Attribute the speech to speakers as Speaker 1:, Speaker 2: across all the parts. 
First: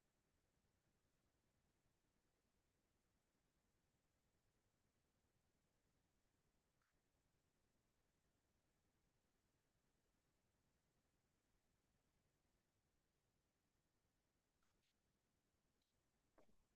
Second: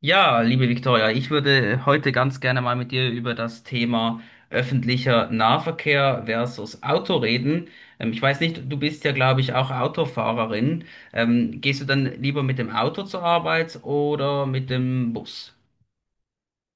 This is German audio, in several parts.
Speaker 1: Ja, liebe Viktoria, ich würde heute ganz gerne mal mit dir über das Thema öffentlicher Nahverkehr versus Auto reden. Ich weiß nicht, du bist ja, glaube ich, auch Autofahrerin. Gehst du dann lieber mit dem Auto zur Arbeit oder mit dem Bus?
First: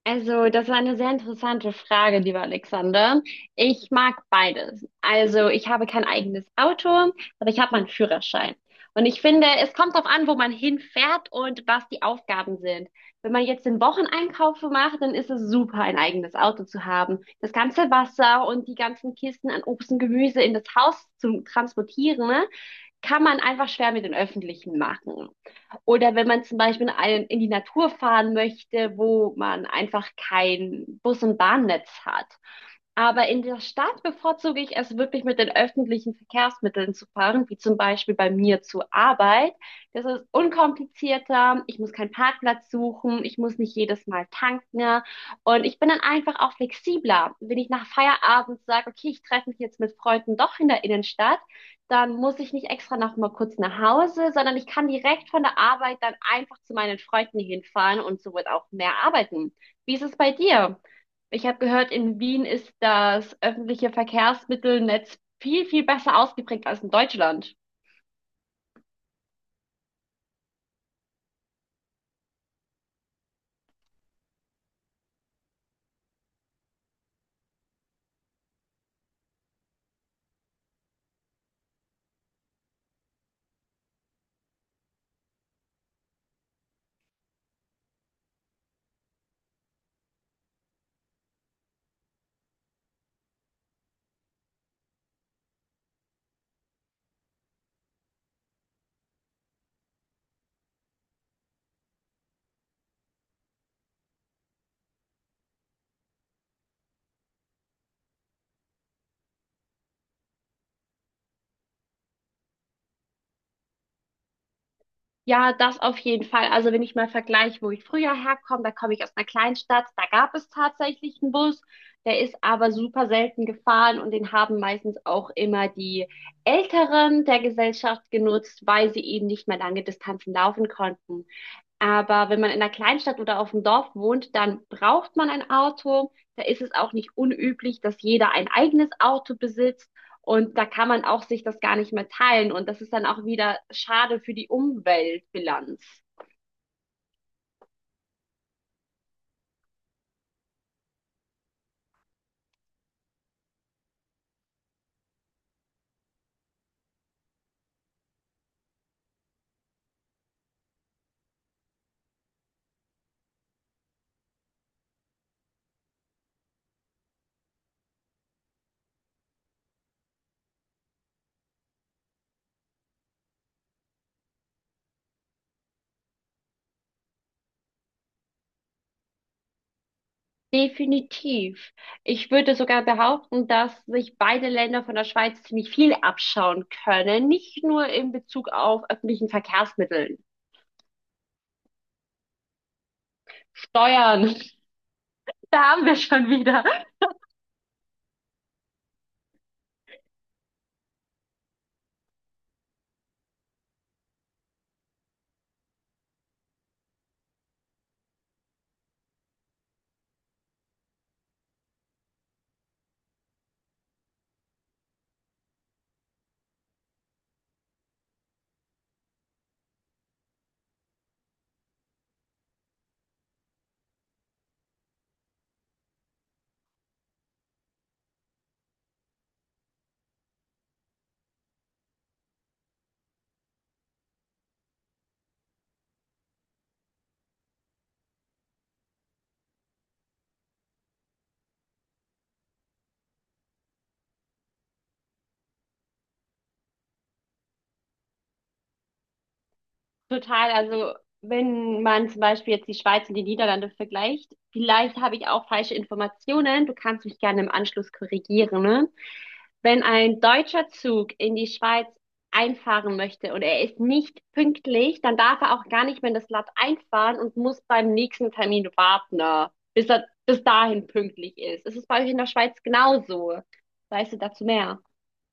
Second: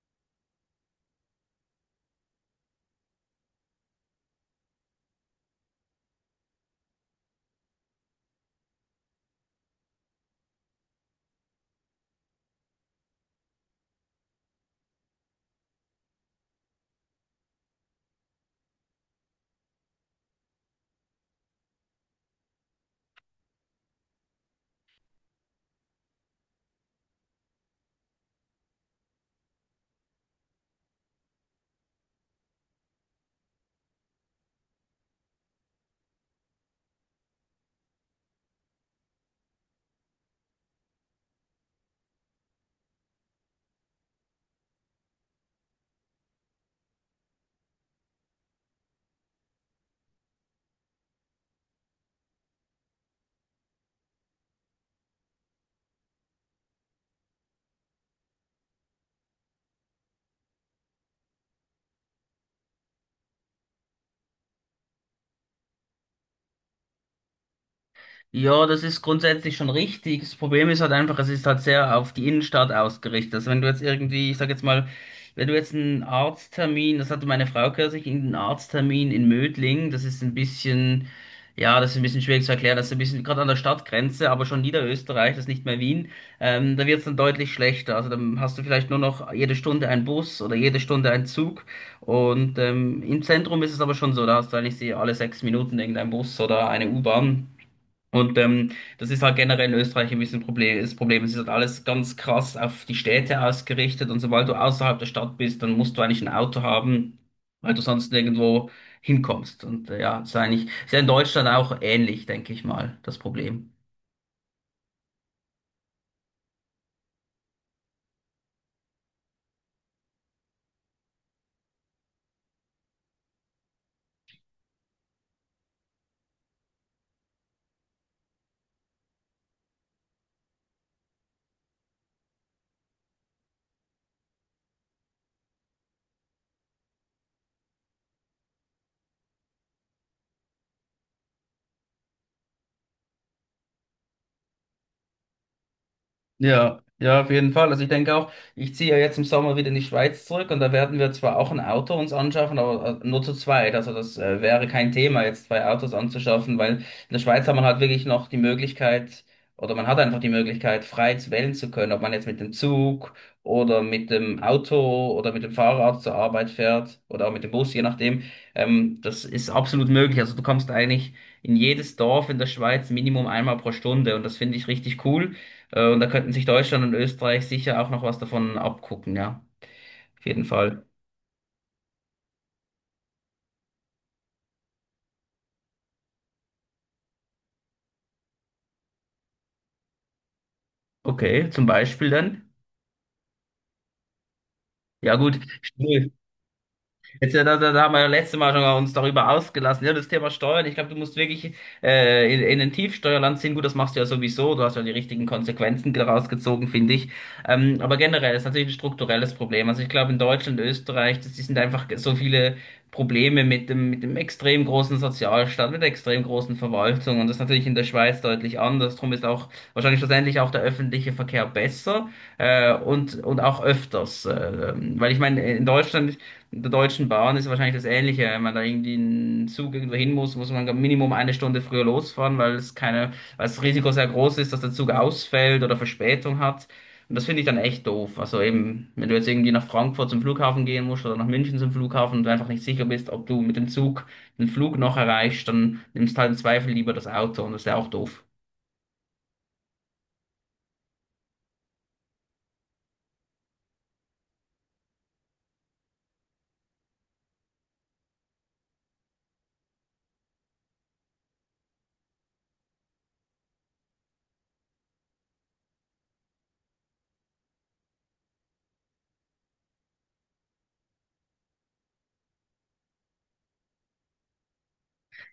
Speaker 2: Also, das war eine sehr interessante Frage, lieber Alexander. Ich mag beides. Also, ich habe kein eigenes Auto, aber ich habe meinen Führerschein. Und ich finde, es kommt darauf an, wo man hinfährt und was die Aufgaben sind. Wenn man jetzt den Wocheneinkauf macht, dann ist es super, ein eigenes Auto zu haben. Das ganze Wasser und die ganzen Kisten an Obst und Gemüse in das Haus zu transportieren, ne? Kann man einfach schwer mit den öffentlichen machen. Oder wenn man zum Beispiel die Natur fahren möchte, wo man einfach kein Bus- und Bahnnetz hat. Aber in der Stadt bevorzuge ich es wirklich mit den öffentlichen Verkehrsmitteln zu fahren, wie zum Beispiel bei mir zur Arbeit. Das ist unkomplizierter. Ich muss keinen Parkplatz suchen. Ich muss nicht jedes Mal tanken. Und ich bin dann einfach auch flexibler. Wenn ich nach Feierabend sage, okay, ich treffe mich jetzt mit Freunden doch in der Innenstadt, dann muss ich nicht extra noch mal kurz nach Hause, sondern ich kann direkt von der Arbeit dann einfach zu meinen Freunden hinfahren und so wird auch mehr arbeiten. Wie ist es bei dir? Ich habe gehört, in Wien ist das öffentliche Verkehrsmittelnetz viel, viel besser ausgeprägt als in Deutschland.
Speaker 1: Ja, das ist grundsätzlich schon richtig. Das Problem ist halt einfach, es ist halt sehr auf die Innenstadt ausgerichtet. Also wenn du jetzt irgendwie, ich sag jetzt mal, wenn du jetzt einen Arzttermin, das hatte meine Frau kürzlich, einen Arzttermin in Mödling, das ist ein bisschen, ja, das ist ein bisschen schwierig zu erklären, das ist ein bisschen gerade an der Stadtgrenze, aber schon Niederösterreich, das ist nicht mehr Wien, da wird's dann deutlich schlechter. Also dann hast du vielleicht nur noch jede Stunde einen Bus oder jede Stunde einen Zug. Und im Zentrum ist es aber schon so, da hast du eigentlich alle sechs Minuten irgendeinen Bus oder eine U-Bahn. Und das ist halt generell in Österreich ein bisschen Problem, das Problem. Es ist halt alles ganz krass auf die Städte ausgerichtet. Und sobald du außerhalb der Stadt bist, dann musst du eigentlich ein Auto haben, weil du sonst nirgendwo hinkommst. Und ja, das ist eigentlich, ist ja in Deutschland auch ähnlich, denke ich mal, das Problem.
Speaker 2: Ja, das auf jeden Fall. Also wenn ich mal vergleiche, wo ich früher herkomme, da komme ich aus einer Kleinstadt, da gab es tatsächlich einen Bus, der ist aber super selten gefahren und den haben meistens auch immer die Älteren der Gesellschaft genutzt, weil sie eben nicht mehr lange Distanzen laufen konnten. Aber wenn man in einer Kleinstadt oder auf dem Dorf wohnt, dann braucht man ein Auto. Da ist es auch nicht unüblich, dass jeder ein eigenes Auto besitzt. Und da kann man auch sich das gar nicht mehr teilen. Und das ist dann auch wieder schade für die Umweltbilanz.
Speaker 1: Ja, ja, auf jeden Fall. Also ich denke auch, ich ziehe ja jetzt im Sommer wieder in die Schweiz zurück und da werden wir zwar auch ein Auto uns anschaffen, aber nur zu zweit. Also das wäre kein Thema, jetzt zwei Autos anzuschaffen, weil in der Schweiz hat man halt wirklich noch die Möglichkeit oder man hat einfach die Möglichkeit, frei zu wählen zu können, ob man jetzt mit dem Zug oder mit dem Auto oder mit dem Fahrrad zur Arbeit fährt oder auch mit dem Bus, je nachdem. Das ist absolut möglich. Also du kommst eigentlich in jedes Dorf in der Schweiz Minimum einmal pro Stunde und das finde ich richtig cool. Und da könnten sich Deutschland und Österreich sicher auch noch was davon abgucken, ja. Auf jeden Fall.
Speaker 2: Definitiv. Ich würde sogar behaupten, dass sich beide Länder von der Schweiz ziemlich viel abschauen können, nicht nur in Bezug auf öffentlichen Verkehrsmitteln.
Speaker 1: Okay, zum Beispiel dann.
Speaker 2: Steuern,
Speaker 1: Ja gut,
Speaker 2: da haben wir schon wieder.
Speaker 1: jetzt, da haben wir ja letztes Mal schon uns darüber ausgelassen. Ja, das Thema Steuern. Ich glaube, du musst wirklich in ein Tiefsteuerland ziehen. Gut, das machst du ja sowieso. Du hast ja die richtigen Konsequenzen daraus gezogen, finde ich. Aber generell ist natürlich ein strukturelles Problem. Also ich glaube, in Deutschland, Österreich, das, die sind einfach so viele Probleme mit dem extrem großen Sozialstaat, mit der extrem großen Verwaltung. Und das ist natürlich in der Schweiz deutlich anders. Drum ist auch wahrscheinlich schlussendlich auch der öffentliche Verkehr besser und auch öfters. Weil ich meine, in Deutschland der Deutschen Bahn ist wahrscheinlich das Ähnliche. Wenn man da irgendwie einen Zug irgendwo hin muss, muss man Minimum eine Stunde früher losfahren, weil es keine, weil das Risiko sehr groß ist, dass der Zug ausfällt oder Verspätung hat. Und das finde ich dann echt doof. Also eben, wenn du jetzt irgendwie nach Frankfurt zum Flughafen gehen musst oder nach München zum Flughafen und du einfach nicht sicher bist, ob du mit dem Zug den Flug noch erreichst, dann nimmst halt im Zweifel lieber das Auto und das ist ja auch doof.
Speaker 2: Total, also wenn man zum Beispiel jetzt die Schweiz und die Niederlande vergleicht, vielleicht habe ich auch falsche Informationen, du kannst mich gerne im Anschluss korrigieren, ne? Wenn ein deutscher Zug in die Schweiz einfahren möchte und er ist nicht pünktlich, dann darf er auch gar nicht mehr in das Land einfahren und muss beim nächsten Termin warten, ne, bis er bis dahin pünktlich ist. Ist es bei euch in der Schweiz genauso? Weißt du dazu mehr?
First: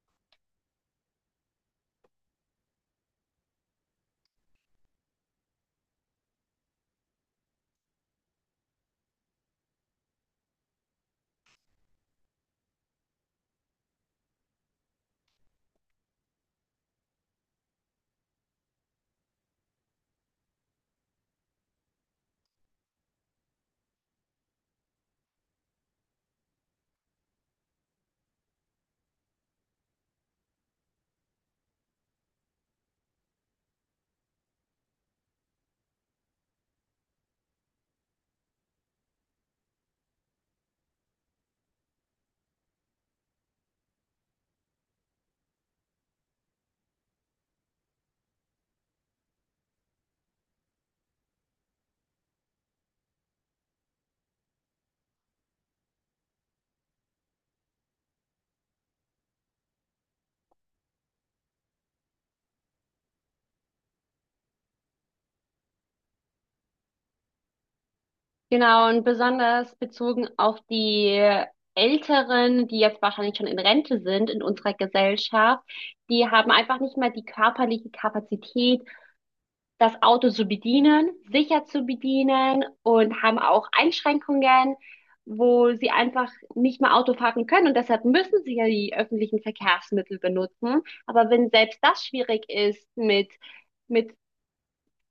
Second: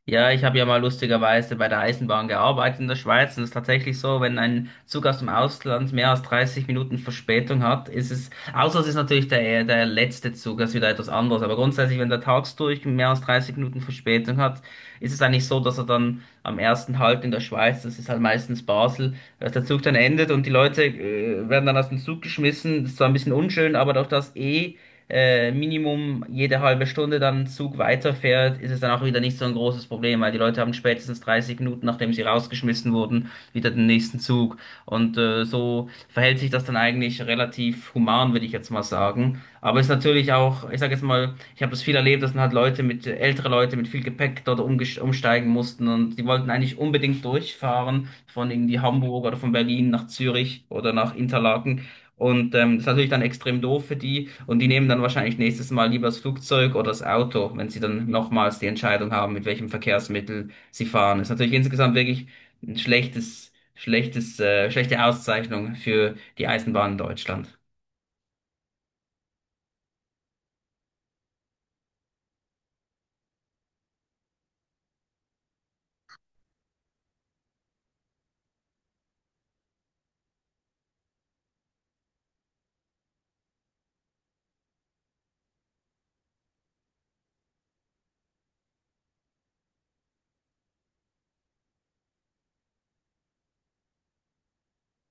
Speaker 1: Ja, ich habe ja mal lustigerweise bei der Eisenbahn gearbeitet in der Schweiz und es ist tatsächlich so, wenn ein Zug aus dem Ausland mehr als 30 Minuten Verspätung hat, ist es, außer es ist natürlich der, der letzte Zug, das ist wieder etwas anderes, aber grundsätzlich, wenn der tags durch mehr als 30 Minuten Verspätung hat, ist es eigentlich so, dass er dann am ersten Halt in der Schweiz, das ist halt meistens Basel, dass der Zug dann endet und die Leute werden dann aus dem Zug geschmissen, das ist zwar ein bisschen unschön, aber durch das eh Minimum jede halbe Stunde dann ein Zug weiterfährt, ist es dann auch wieder nicht so ein großes Problem, weil die Leute haben spätestens 30 Minuten, nachdem sie rausgeschmissen wurden, wieder den nächsten Zug. Und so verhält sich das dann eigentlich relativ human, würde ich jetzt mal sagen. Aber es ist natürlich auch, ich sage jetzt mal, ich habe das viel erlebt, dass dann halt Leute mit, ältere Leute mit viel Gepäck dort umsteigen mussten und die wollten eigentlich unbedingt durchfahren von irgendwie Hamburg oder von Berlin nach Zürich oder nach Interlaken. Und das ist natürlich dann extrem doof für die. Und die nehmen dann wahrscheinlich nächstes Mal lieber das Flugzeug oder das Auto, wenn sie dann nochmals die Entscheidung haben, mit welchem Verkehrsmittel sie fahren. Das ist natürlich insgesamt wirklich ein schlechte Auszeichnung für die Eisenbahn in Deutschland.
Speaker 2: Genau, und besonders bezogen auf die Älteren, die jetzt wahrscheinlich schon in Rente sind in unserer Gesellschaft, die haben einfach nicht mehr die körperliche Kapazität, das Auto zu bedienen, sicher zu bedienen und haben auch Einschränkungen, wo sie einfach nicht mehr Auto fahren können. Und deshalb müssen sie ja die öffentlichen Verkehrsmittel benutzen. Aber wenn selbst das schwierig ist mit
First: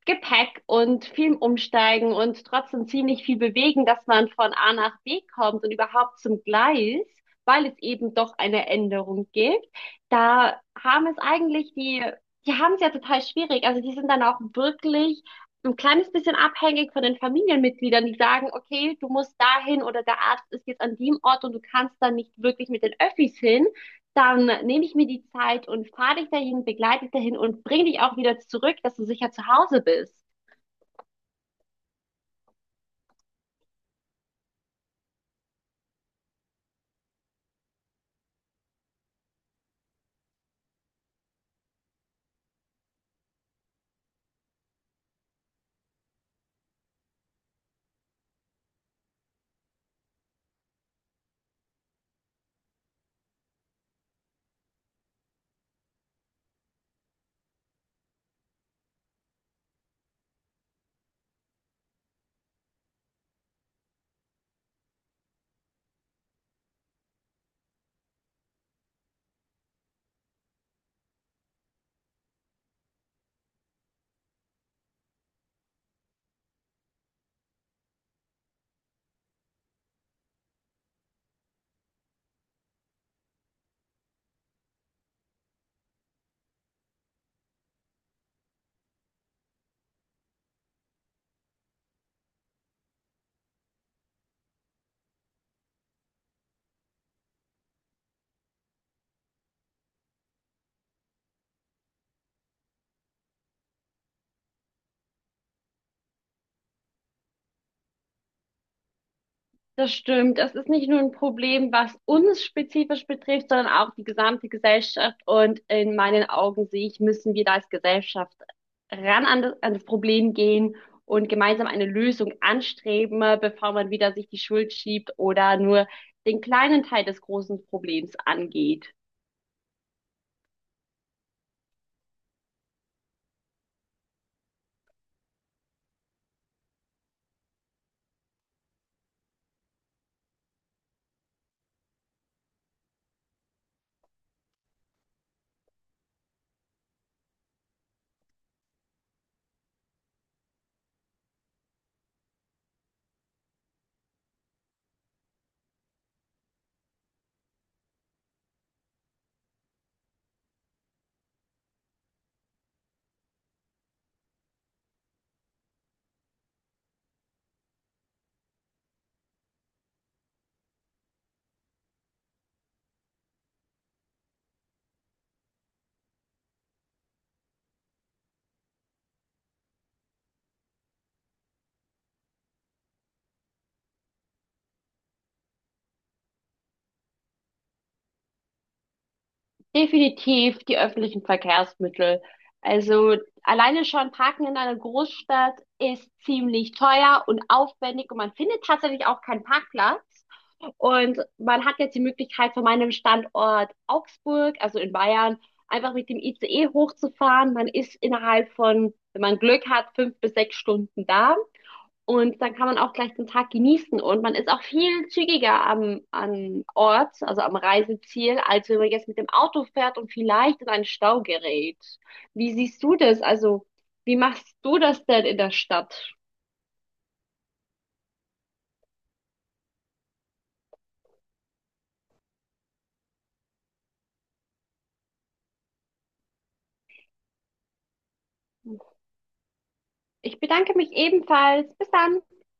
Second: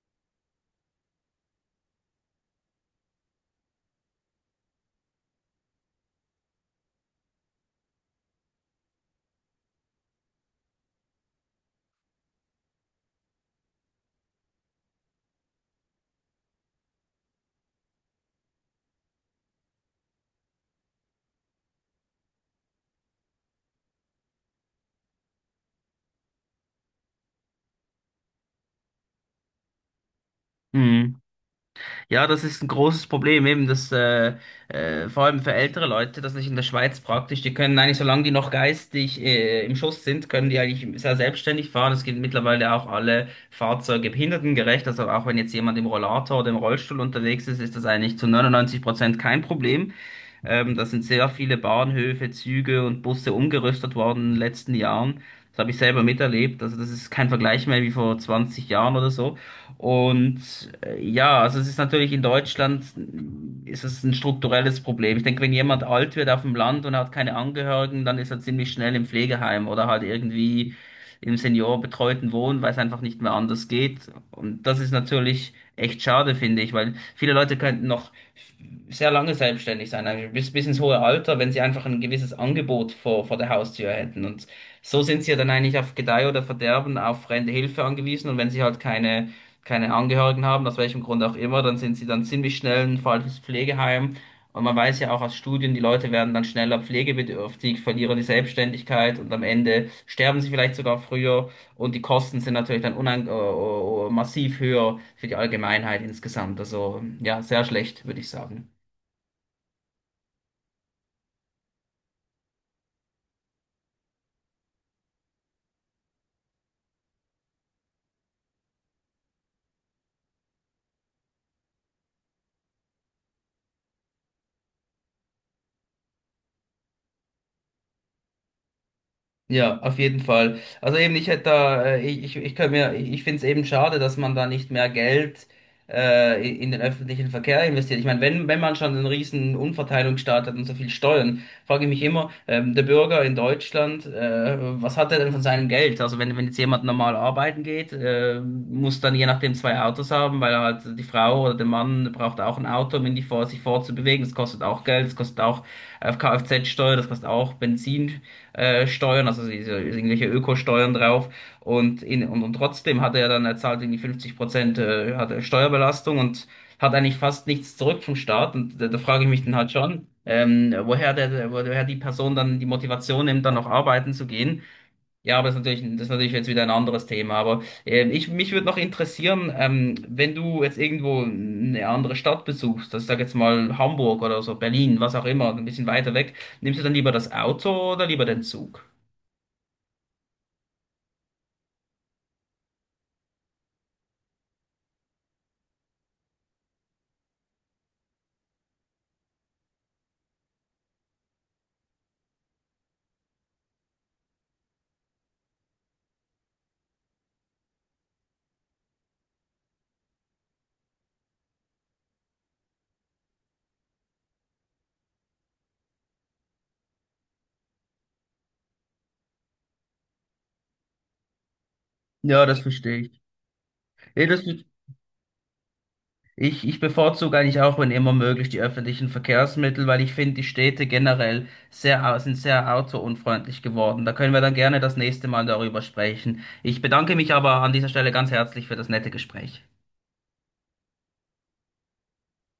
Speaker 2: Gepäck und viel umsteigen und trotzdem ziemlich viel bewegen, dass man von A nach B kommt und überhaupt zum Gleis, weil es eben doch eine Änderung gibt. Da haben es eigentlich die haben es ja total schwierig. Also die sind dann auch wirklich ein kleines bisschen abhängig von den Familienmitgliedern, die sagen, okay, du musst dahin oder der Arzt ist jetzt an dem Ort und du kannst da nicht wirklich mit den Öffis hin, dann nehme ich mir die Zeit und fahre dich dahin, begleite dich dahin und bringe dich auch wieder zurück, dass du sicher zu Hause bist.
Speaker 1: Mhm. Ja, das ist ein großes Problem, eben das vor allem für ältere Leute, das ist in der Schweiz praktisch. Die können eigentlich, solange die noch geistig im Schuss sind, können die eigentlich sehr selbstständig fahren. Es gibt mittlerweile auch alle Fahrzeuge behindertengerecht. Also auch wenn jetzt jemand im Rollator oder im Rollstuhl unterwegs ist, ist das eigentlich zu 99% kein Problem. Da sind sehr viele Bahnhöfe, Züge und Busse umgerüstet worden in den letzten Jahren. Das habe ich selber miterlebt. Also das ist kein Vergleich mehr wie vor 20 Jahren oder so. Und ja, also es ist natürlich in Deutschland ist es ein strukturelles Problem. Ich denke, wenn jemand alt wird auf dem Land und hat keine Angehörigen, dann ist er ziemlich schnell im Pflegeheim oder halt irgendwie im seniorenbetreuten Wohnen, weil es einfach nicht mehr anders geht. Und das ist natürlich echt schade, finde ich, weil viele Leute könnten noch sehr lange selbstständig sein, eigentlich bis ins hohe Alter, wenn sie einfach ein gewisses Angebot vor der Haustür hätten. Und so sind sie ja dann eigentlich auf Gedeih oder Verderben auf fremde Hilfe angewiesen. Und wenn sie halt keine Angehörigen haben, aus welchem Grund auch immer, dann sind sie dann ziemlich schnell ein falsches Pflegeheim. Und man weiß ja auch aus Studien, die Leute werden dann schneller pflegebedürftig, verlieren die Selbstständigkeit und am Ende sterben sie vielleicht sogar früher. Und die Kosten sind natürlich dann unang massiv höher für die Allgemeinheit insgesamt. Also ja, sehr schlecht, würde ich sagen.
Speaker 2: Das stimmt. Das ist nicht nur ein Problem, was uns spezifisch betrifft, sondern auch die gesamte Gesellschaft. Und in meinen Augen sehe ich, müssen wir da als Gesellschaft ran an an das Problem gehen und gemeinsam eine Lösung anstreben, bevor man wieder sich die Schuld schiebt oder nur den kleinen Teil des großen Problems angeht.
Speaker 1: Ja, auf jeden Fall. Also eben, ich hätte da, ich kann mir, ich finde es eben schade, dass man da nicht mehr Geld in den öffentlichen Verkehr investiert. Ich meine, wenn man schon einen riesen Umverteilungsstaat hat und so viel Steuern, frage ich mich immer, der Bürger in Deutschland, was hat er denn von seinem Geld? Also wenn jetzt jemand normal arbeiten geht, muss dann je nachdem zwei Autos haben, weil halt die Frau oder der Mann braucht auch ein Auto, um ihn die sich fortzubewegen. Das kostet auch Geld, das kostet auch Kfz-Steuer, das kostet auch Benzin Steuern, also diese, irgendwelche Ökosteuern drauf. Und, und trotzdem hat er dann, er zahlt irgendwie 50% hat er Steuerbelastung und hat eigentlich fast nichts zurück vom Staat. Und da frage ich mich dann halt schon, woher die Person dann die Motivation nimmt, dann noch arbeiten zu gehen. Ja, aber das ist natürlich jetzt wieder ein anderes Thema. Aber mich würde noch interessieren, wenn du jetzt irgendwo eine andere Stadt besuchst, das sag jetzt mal Hamburg oder so, Berlin, was auch immer, ein bisschen weiter weg, nimmst du dann lieber das Auto oder lieber den Zug?
Speaker 2: Definitiv die öffentlichen Verkehrsmittel. Also alleine schon Parken in einer Großstadt ist ziemlich teuer und aufwendig und man findet tatsächlich auch keinen Parkplatz. Und man hat jetzt die Möglichkeit, von meinem Standort Augsburg, also in Bayern, einfach mit dem ICE hochzufahren. Man ist innerhalb von, wenn man Glück hat, 5 bis 6 Stunden da. Und dann kann man auch gleich den Tag genießen und man ist auch viel zügiger am Ort, also am Reiseziel, als wenn man jetzt mit dem Auto fährt und vielleicht in einen Stau gerät.
Speaker 1: Ja,
Speaker 2: Wie
Speaker 1: das
Speaker 2: siehst du
Speaker 1: verstehe ich.
Speaker 2: das? Also, wie
Speaker 1: Ja, das,
Speaker 2: machst du das denn in der Stadt?
Speaker 1: Ich bevorzuge eigentlich auch, wenn immer möglich, die öffentlichen Verkehrsmittel, weil ich finde, die Städte generell sehr, sind sehr autounfreundlich geworden. Da können wir dann gerne das nächste Mal darüber sprechen. Ich bedanke mich aber an dieser Stelle ganz herzlich für das nette Gespräch.
Speaker 2: Ich bedanke mich ebenfalls. Bis dann.